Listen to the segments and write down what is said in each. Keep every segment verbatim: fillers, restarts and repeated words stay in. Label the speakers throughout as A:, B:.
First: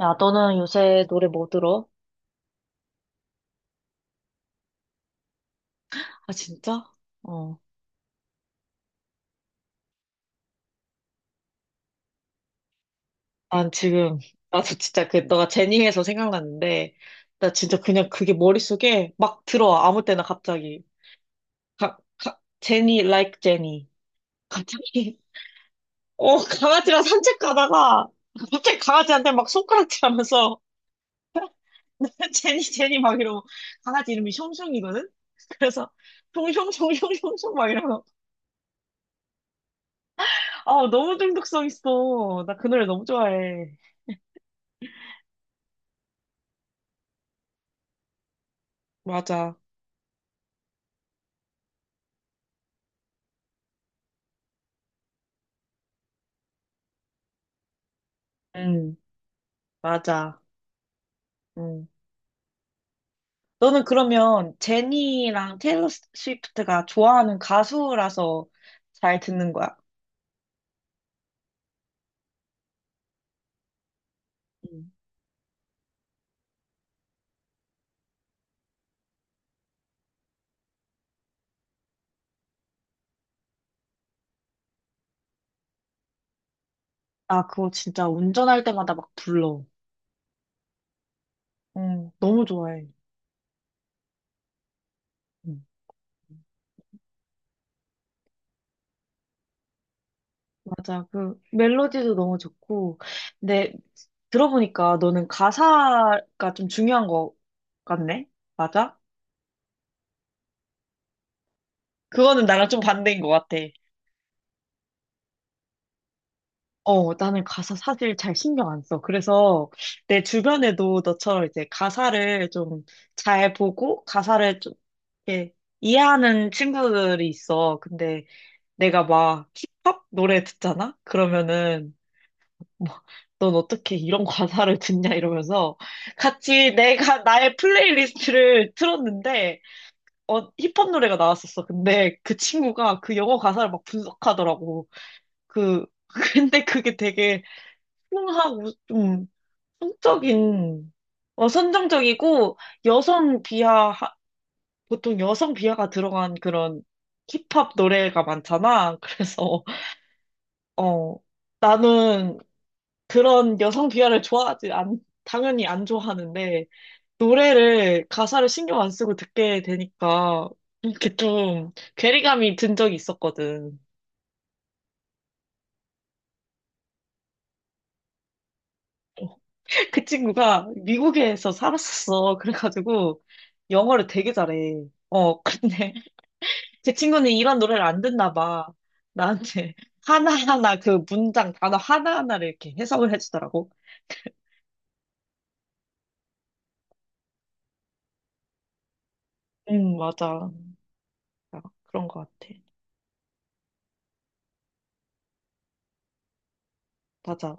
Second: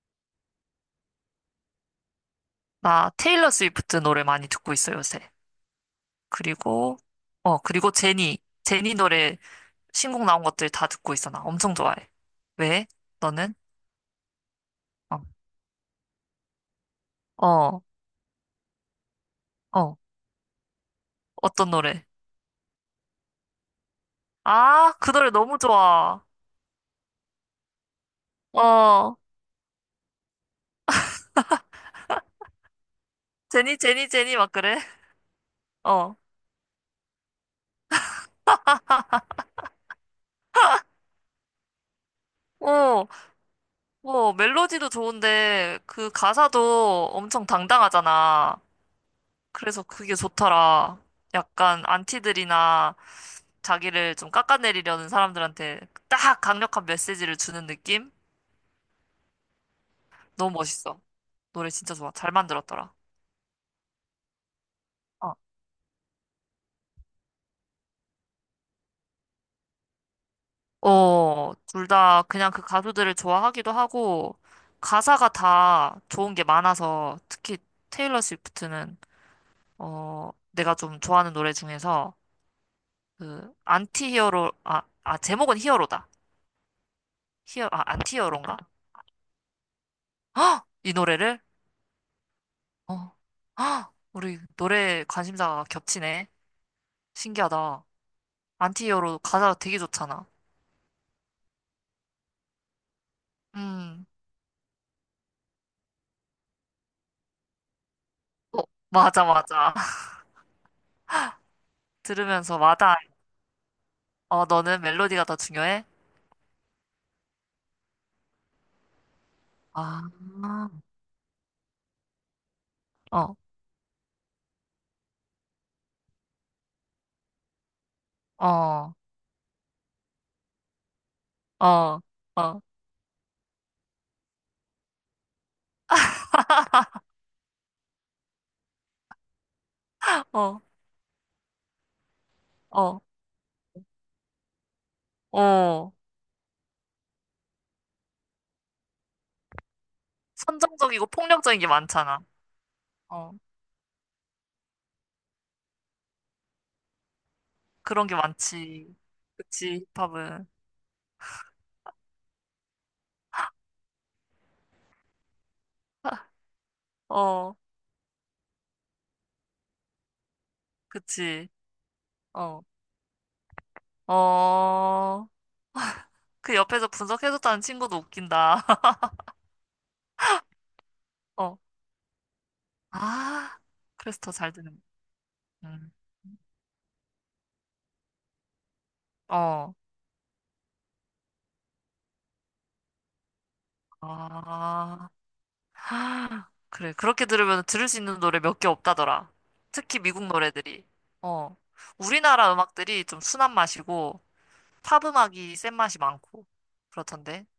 A: 야, 너는 요새 노래 뭐 들어?
B: 나 테일러 스위프트 노래 많이 듣고 있어, 요새.
A: 아, 진짜?
B: 그리고, 어,
A: 어.
B: 그리고 제니. 제니 노래 신곡 나온 것들 다 듣고 있어, 나. 엄청 좋아해. 왜? 너는?
A: 난 지금, 나도 진짜
B: 어,
A: 그, 너가 제니에서 생각났는데, 나 진짜
B: 어,
A: 그냥 그게 머릿속에 막 들어와.
B: 어.
A: 아무 때나 갑자기.
B: 어떤
A: 가,
B: 노래?
A: 가, 제니, like 제니.
B: 아, 그
A: 갑자기,
B: 노래 너무 좋아.
A: 어, 강아지랑 산책 가다가, 갑자기
B: 어,
A: 강아지한테 막 손가락질 하면서, 제니, 제니 막 이러고,
B: 제니, 제니,
A: 강아지 이름이
B: 제니, 막 그래?
A: 숑숑이거든? 그래서,
B: 어.
A: 숑숑숑숑숑숑 막 이러고. 아, 너무 중독성 있어. 나 그 노래 너무
B: 어,
A: 좋아해.
B: 뭐, 멜로디도 좋은데, 그 가사도 엄청 당당하잖아.
A: 맞아.
B: 그래서 그게 좋더라. 약간, 안티들이나, 자기를 좀 깎아내리려는 사람들한테 딱 강력한 메시지를 주는 느낌?
A: 응, 맞아.
B: 너무 멋있어. 노래
A: 응.
B: 진짜 좋아. 잘 만들었더라.
A: 너는 그러면
B: 어,
A: 제니랑 테일러 스위프트가 좋아하는 가수라서 잘 듣는 거야?
B: 어, 둘 다 그냥 그 가수들을 좋아하기도 하고,
A: 응.
B: 가사가 다 좋은 게 많아서, 특히 테일러 스위프트는, 어, 내가 좀 좋아하는 노래 중에서, 그, 안티 히어로, 아, 아, 제목은 히어로다.
A: 아,
B: 히어,
A: 그거
B: 아,
A: 진짜
B: 안티 히어로인가?
A: 운전할 때마다 막 불러.
B: 헉! 이 노래를?
A: 응, 너무 좋아해.
B: 어, 헉! 우리 노래
A: 응.
B: 관심사가 겹치네. 신기하다. 안티히어로 가사가 되게 좋잖아.
A: 맞아. 그 멜로디도 너무 좋고. 근데
B: 음,
A: 들어보니까 너는 가사가 좀 중요한 거 같네?
B: 어,
A: 맞아?
B: 맞아, 맞아.
A: 그거는
B: 들으면서
A: 나랑 좀
B: 마다,
A: 반대인 것 같아.
B: 어, 너는 멜로디가 더 중요해?
A: 어, 나는 가사 사실 잘 신경 안 써. 그래서
B: 아,
A: 내 주변에도 너처럼 이제 가사를 좀
B: 어,
A: 잘 보고 가사를 좀 이렇게 이해하는 친구들이 있어. 근데
B: 어, 어,
A: 내가 막 힙합 노래 듣잖아? 그러면은
B: 어,
A: 뭐, 넌 어떻게 이런 가사를 듣냐 이러면서 같이 내가 나의 플레이리스트를 틀었는데 어,
B: 어,
A: 힙합 노래가 나왔었어. 근데 그 친구가
B: 어,
A: 그 영어 가사를 막 분석하더라고. 그
B: 어.
A: 근데 그게 되게 풍하고 좀 성적인
B: 선정적이고
A: 어,
B: 폭력적인 게 많잖아.
A: 선정적이고
B: 어,
A: 여성 비하 하- 보통 여성 비하가 들어간 그런 힙합
B: 그런 게
A: 노래가
B: 많지.
A: 많잖아. 그래서
B: 그치, 힙합은.
A: 어. 나는 그런 여성 비하를 좋아하지 않 당연히 안 좋아하는데
B: 어,
A: 노래를 가사를 신경 안 쓰고 듣게 되니까 이렇게
B: 그치.
A: 좀 괴리감이
B: 어,
A: 든 적이 있었거든.
B: 어. 그 옆에서 분석해줬다는 친구도 웃긴다.
A: 그 친구가 미국에서
B: 어,
A: 살았었어. 그래가지고
B: 아.
A: 영어를
B: 그래서 더
A: 되게
B: 잘 듣는. 거.
A: 잘해. 어,
B: 음,
A: 근데 제 친구는 이런 노래를 안 듣나 봐.
B: 어,
A: 나한테 하나하나 그 문장 단어 하나하나를 이렇게 해석을 해주더라고.
B: 아. 아, 그래. 그렇게 들으면 들을 수 있는 노래 몇 개 없다더라.
A: 응,
B: 특히 미국
A: 맞아.
B: 노래들이. 어.
A: 아, 그런 것
B: 우리나라
A: 같아.
B: 음악들이 좀 순한 맛이고, 팝 음악이 센 맛이 많고, 그렇던데.
A: 맞아.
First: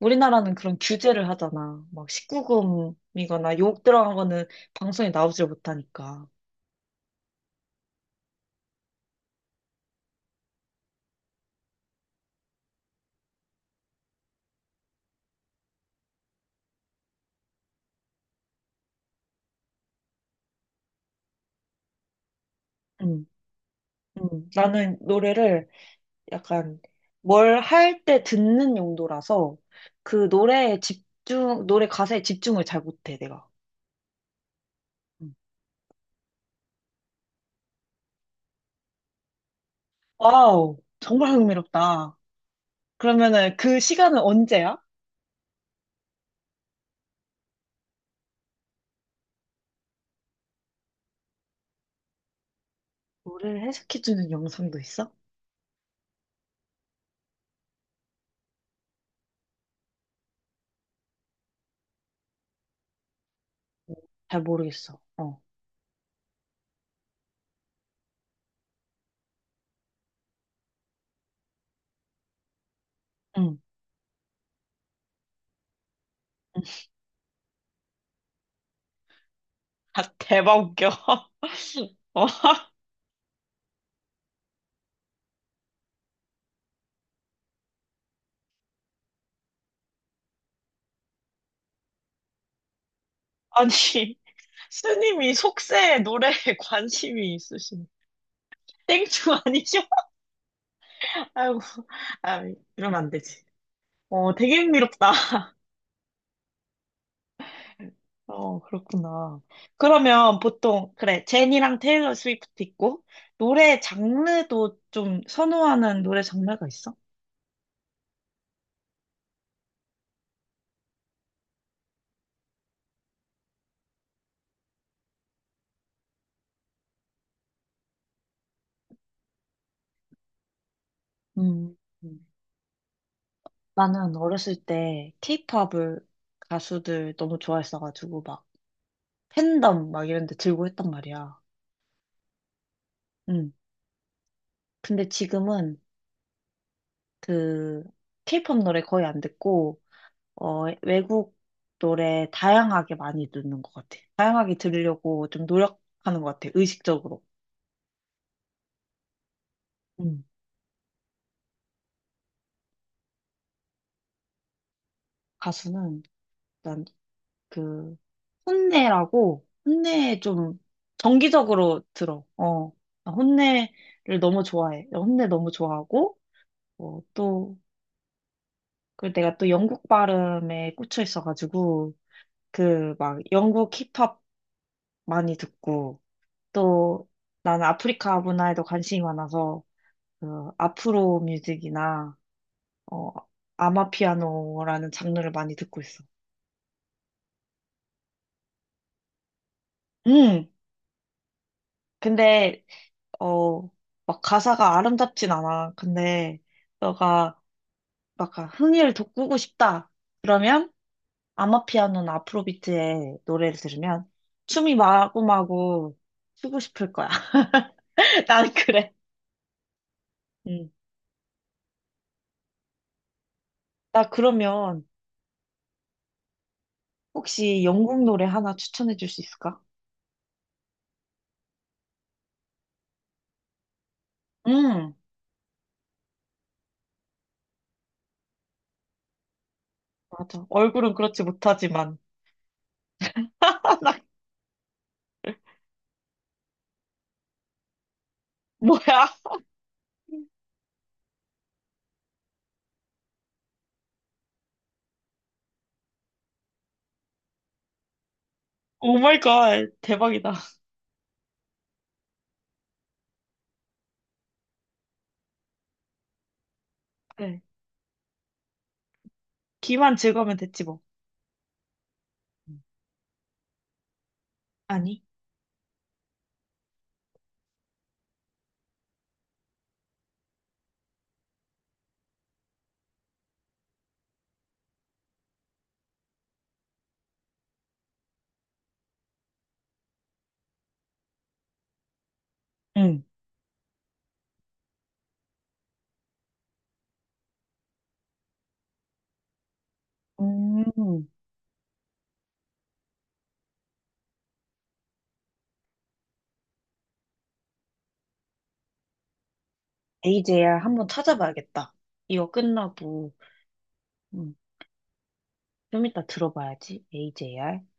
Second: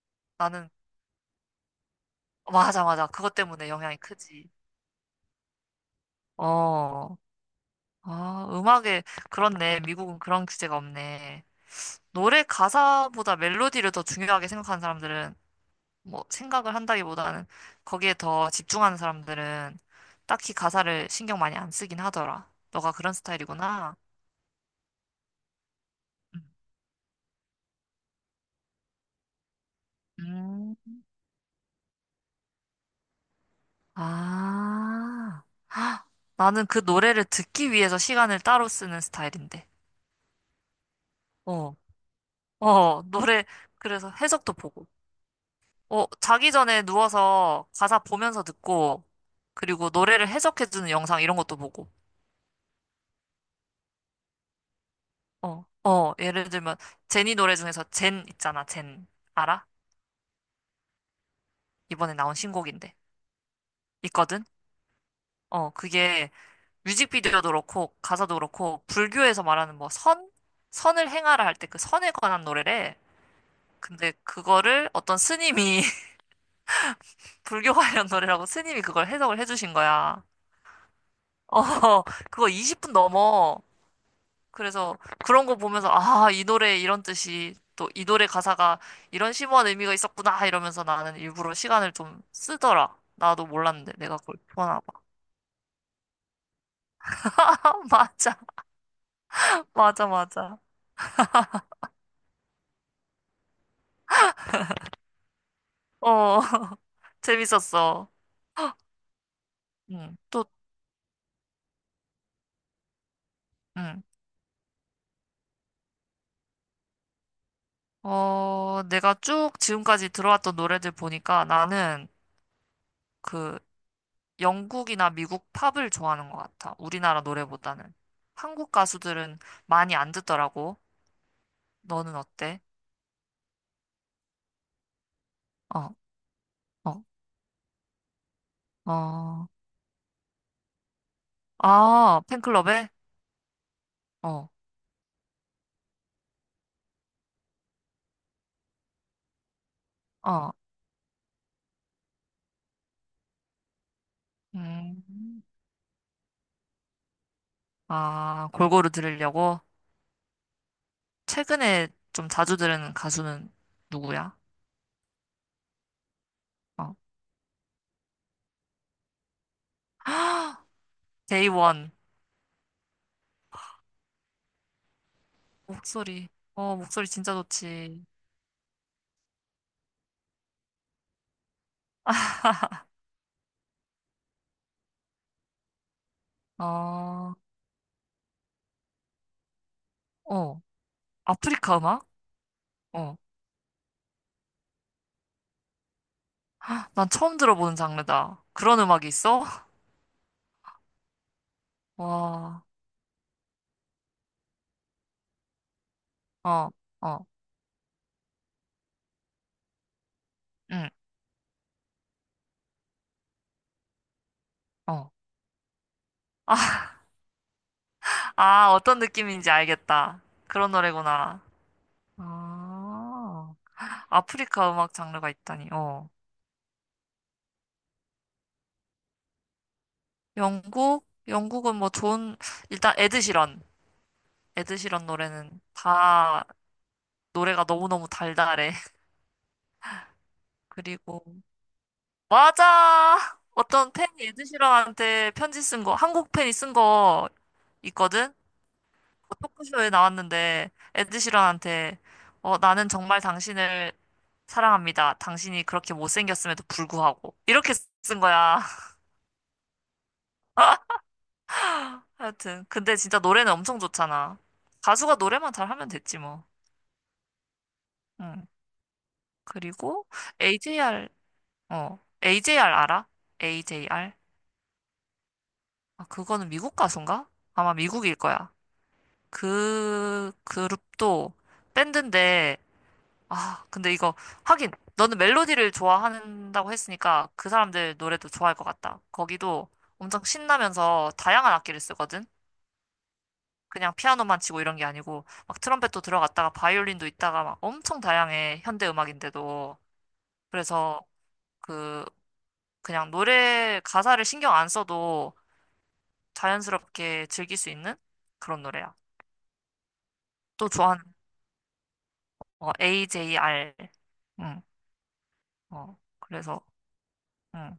A: 우리나라는
B: 나는,
A: 그런 규제를 하잖아. 막
B: 맞아, 맞아. 그것
A: 십구금이거나
B: 때문에
A: 욕
B: 영향이
A: 들어간 거는
B: 크지.
A: 방송에 나오질 못하니까.
B: 어. 아, 음악에, 그렇네. 미국은 그런 규제가 없네. 노래 가사보다 멜로디를 더 중요하게 생각하는 사람들은 뭐 생각을 한다기보다는 거기에 더 집중하는 사람들은 딱히 가사를 신경 많이 안 쓰긴 하더라. 너가 그런
A: 응,
B: 스타일이구나.
A: 응. 나는 노래를
B: 음.
A: 약간 뭘 할 때 듣는 용도라서 그
B: 음.
A: 노래에 집중, 노래 가사에 집중을 잘 못해, 내가. 응.
B: 아. 헉, 나는 그 노래를 듣기 위해서 시간을 따로 쓰는 스타일인데.
A: 와우, 정말
B: 어.
A: 흥미롭다.
B: 어, 노래
A: 그러면은 그
B: 그래서
A: 시간은
B: 해석도
A: 언제야?
B: 보고. 어, 자기 전에 누워서 가사 보면서 듣고 그리고 노래를 해석해주는 영상 이런 것도 보고.
A: 노래를 해석해주는 영상도 있어?
B: 어. 어, 예를 들면 제니 노래 중에서 젠 있잖아. 젠. 알아? 이번에 나온 신곡인데.
A: 어, 잘
B: 있거든?
A: 모르겠어. 어.
B: 어, 그게 뮤직비디오도 그렇고, 가사도 그렇고, 불교에서 말하는 뭐 선? 선을 행하라 할 때 그 선에 관한 노래래.
A: 응.
B: 근데 그거를 어떤 스님이, 불교 관련 노래라고 스님이 그걸 해석을 해주신
A: 아,
B: 거야.
A: 대박 웃겨.
B: 어,
A: 어,
B: 그거 이십 분 넘어. 그래서 그런 거 보면서, 아, 이 노래에 이런 뜻이, 또 이 노래 가사가 이런 심오한 의미가 있었구나, 이러면서 나는 일부러 시간을 좀 쓰더라. 나도
A: 아니,
B: 몰랐는데, 내가 그걸 좋아하나 봐.
A: 스님이 속세에 노래에 관심이 있으신
B: 맞아,
A: 땡충 아니죠?
B: 맞아, 맞아.
A: 아이고, 아, 이러면 안 되지. 어, 되게 흥미롭다.
B: 어, 재밌었어.
A: 어, 그렇구나.
B: 응,
A: 그러면
B: 또,
A: 보통, 그래, 제니랑 테일러 스위프트 있고, 노래
B: 응.
A: 장르도 좀 선호하는 노래 장르가 있어?
B: 어, 내가 쭉 지금까지 들어왔던 노래들 보니까 나는 그 영국이나 미국 팝을 좋아하는 것 같아. 우리나라 노래보다는. 한국 가수들은 많이 안 듣더라고.
A: 음.
B: 너는 어때?
A: 나는 어렸을 때
B: 어,
A: 케이팝을
B: 어,
A: 가수들 너무 좋아했어가지고 막
B: 어.
A: 팬덤 막 이런 데 들고 했단 말이야.
B: 아, 팬클럽에?
A: 응.
B: 어,
A: 근데 지금은 그 케이팝 노래 거의 안 듣고
B: 어.
A: 어 외국 노래 다양하게 많이 듣는 것 같아. 다양하게 들으려고
B: 음.
A: 좀 노력하는 것 같아. 의식적으로.
B: 아, 골고루 들으려고?
A: 응.
B: 최근에 좀 자주 들은 가수는 누구야?
A: 가수는 일단
B: 어,
A: 그 혼내라고 혼내 좀 정기적으로
B: 데이원.
A: 들어. 어. 나 혼내를 너무 좋아해. 혼내 너무 좋아하고
B: 목소리. 어,
A: 어,
B: 목소리 진짜
A: 또,
B: 좋지.
A: 그 내가 또 영국 발음에 꽂혀 있어가지고, 그 막 영국 힙합 많이 듣고, 또
B: 어,
A: 나는 아프리카 문화에도 관심이 많아서, 그
B: 어.
A: 아프로
B: 아프리카 음악?
A: 뮤직이나, 어,
B: 어.
A: 아마피아노라는 장르를 많이 듣고 있어.
B: 난 처음 들어보는 장르다. 그런 음악이 있어?
A: 음, 근데,
B: 와,
A: 어, 막 가사가 아름답진 않아. 근데,
B: 어, 어,
A: 너가 막 아 흥을 돋구고 싶다. 그러면,
B: 응,
A: 아마피아노나 아프로비트의 노래를 들으면 춤이
B: 어.
A: 마구마구 추고
B: 아,
A: 싶을 거야. 난
B: 아,
A: 그래.
B: 어떤 느낌인지 알겠다.
A: 음.
B: 그런 노래구나. 아,
A: 나
B: 아프리카
A: 그러면
B: 음악 장르가 있다니. 어.
A: 혹시 영국 노래 하나 추천해 줄 수 있을까?
B: 영국? 영국은 뭐 좋은, 일단 에드시런.
A: 음,
B: 에드시런 노래는 다 노래가 너무너무 달달해.
A: 맞아. 얼굴은 그렇지
B: 그리고
A: 못하지만.
B: 맞아.
A: 아
B: 어떤
A: 나
B: 팬이 에드시런한테 편지 쓴 거, 한국 팬이 쓴 거 있거든?
A: 뭐야?
B: 그 토크쇼에 나왔는데, 에드시런한테, 어, 나는 정말 당신을 사랑합니다. 당신이 그렇게 못생겼음에도 불구하고. 이렇게 쓴 거야.
A: 오 마이 갓. 대박이다.
B: 하여튼. 근데 진짜 노래는 엄청 좋잖아. 가수가 노래만 잘하면 됐지, 뭐.
A: 그래.
B: 응.
A: 귀만
B: 그리고,
A: 즐거우면 됐지 뭐.
B: 에이제이알, 어,
A: 음.
B: 에이제이알 알아? 에이제이알?
A: 아니?
B: 아, 그거는 미국 가수인가? 아마 미국일 거야. 그 그룹도 밴드인데 아 근데 이거 하긴 너는 멜로디를 좋아한다고 했으니까 그 사람들 노래도 좋아할 것 같다. 거기도 엄청 신나면서 다양한 악기를 쓰거든.
A: 응.
B: 그냥 피아노만 치고 이런 게 아니고 막 트럼펫도 들어갔다가 바이올린도 있다가 막 엄청 다양해 현대 음악인데도 그래서
A: 음.
B: 그 그냥 노래 가사를 신경 안 써도 자연스럽게 즐길 수 있는 그런 노래야.
A: 에이제이알
B: 또
A: 한번
B: 좋아하는
A: 찾아봐야겠다. 이거
B: 어,
A: 끝나고.
B: 에이제이알
A: 음. 좀
B: 어,
A: 이따
B: 그래서,
A: 들어봐야지. 에이제이알.
B: 응,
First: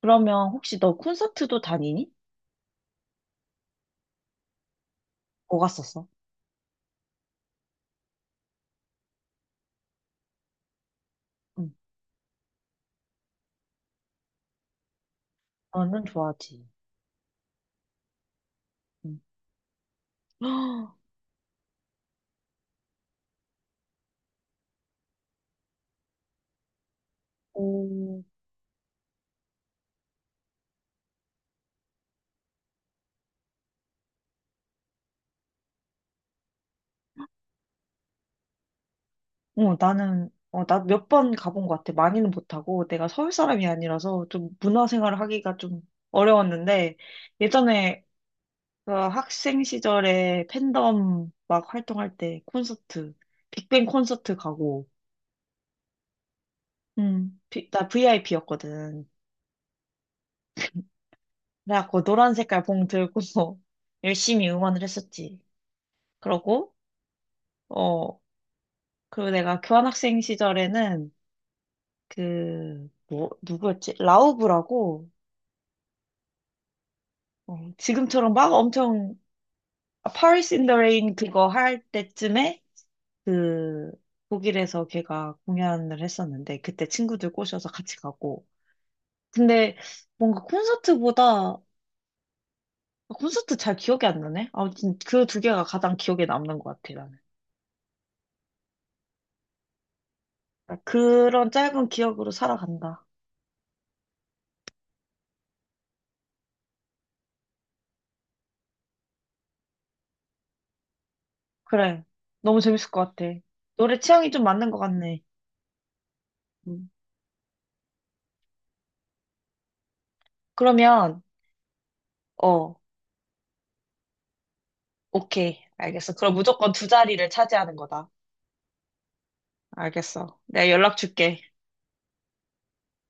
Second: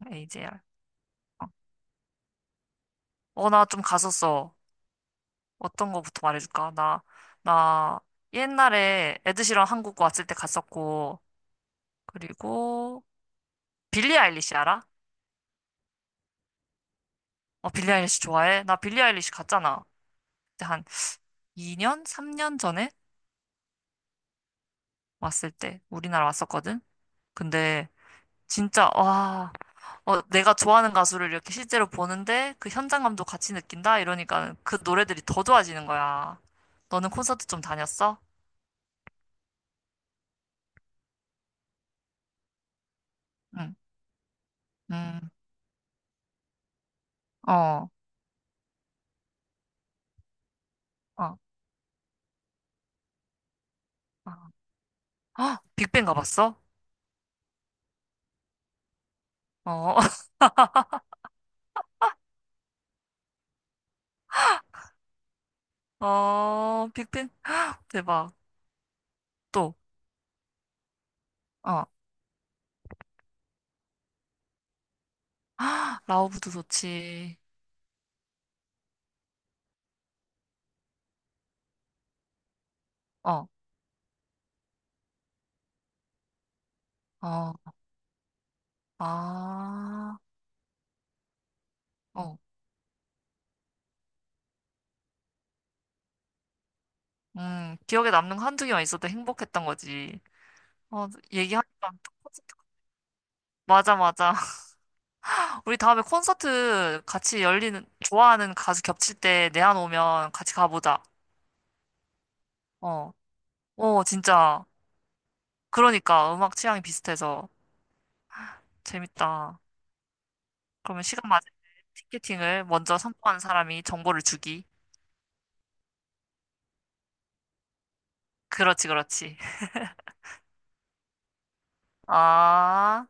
A: 그러면
B: 에이제이알.
A: 혹시 너 콘서트도 다니니?
B: 어, 나 좀 갔었어.
A: 뭐
B: 어떤
A: 갔었어.
B: 거부터 말해줄까? 나, 나 옛날에 에드시런 한국 왔을 때 갔었고,
A: 응.
B: 그리고 빌리 아일리시 알아?
A: 나는 좋아하지.
B: 어, 빌리 아일리시 좋아해? 나 빌리
A: 응.
B: 아일리시 갔잖아. 그때 한 이 년, 삼 년 전에 왔을 때 우리나라 왔었거든? 근데
A: 오,
B: 진짜, 와, 어, 내가 좋아하는 가수를 이렇게 실제로 보는데 그 현장감도 같이 느낀다? 이러니까 그 노래들이 더 좋아지는 거야. 너는 콘서트 좀 다녔어?
A: 어, 나는, 어, 나 몇 번 가본 것 같아. 많이는 못하고, 내가 서울 사람이
B: 응
A: 아니라서 좀 문화생활을
B: 음,
A: 하기가 좀 어려웠는데,
B: 어,
A: 예전에 그 학생 시절에 팬덤
B: 어,
A: 막 활동할 때 콘서트, 빅뱅
B: 어.
A: 콘서트 가고,
B: 아, 빅뱅 가봤어?
A: 음, 비- 나 브이아이피였거든.
B: 어,
A: 그래갖고 노란 색깔 봉 들고 열심히 응원을 했었지. 그러고,
B: 어, 빅뱅
A: 어,
B: 대박.
A: 그리고 내가
B: 또,
A: 교환학생 시절에는
B: 어,
A: 그, 뭐, 누구였지? 라우브라고,
B: 아, 라오브도 좋지.
A: 어, 지금처럼 막 엄청, 아, Paris in the Rain 그거 할 때쯤에
B: 어,
A: 그, 독일에서 걔가 공연을 했었는데, 그때 친구들
B: 어,
A: 꼬셔서 같이 가고. 근데
B: 아,
A: 뭔가 콘서트보다,
B: 어,
A: 콘서트 잘 기억이 안 나네? 아무튼 그 두 개가 가장 기억에 남는 것 같아, 나는.
B: 음, 기억에 남는 거 한두 개만 있어도 행복했던 거지. 어,
A: 그런 짧은
B: 얘기하니까 또
A: 기억으로
B: 콘서트.
A: 살아간다.
B: 맞아, 맞아. 우리 다음에 콘서트 같이 열리는, 좋아하는 가수 겹칠 때 내한 오면 같이 가보자.
A: 그래. 너무 재밌을
B: 어,
A: 것 같아. 노래
B: 어,
A: 취향이 좀
B: 진짜.
A: 맞는 것 같네.
B: 그러니까 음악 취향이
A: 음.
B: 비슷해서 재밌다. 그러면
A: 그러면,
B: 시간 맞을 때 티켓팅을
A: 어,
B: 먼저 성공한 사람이 정보를 주기.
A: 오케이. 알겠어. 그럼 무조건 두 자리를 차지하는 거다.
B: 그렇지, 그렇지.
A: 알겠어. 내가 연락 줄게.
B: 아.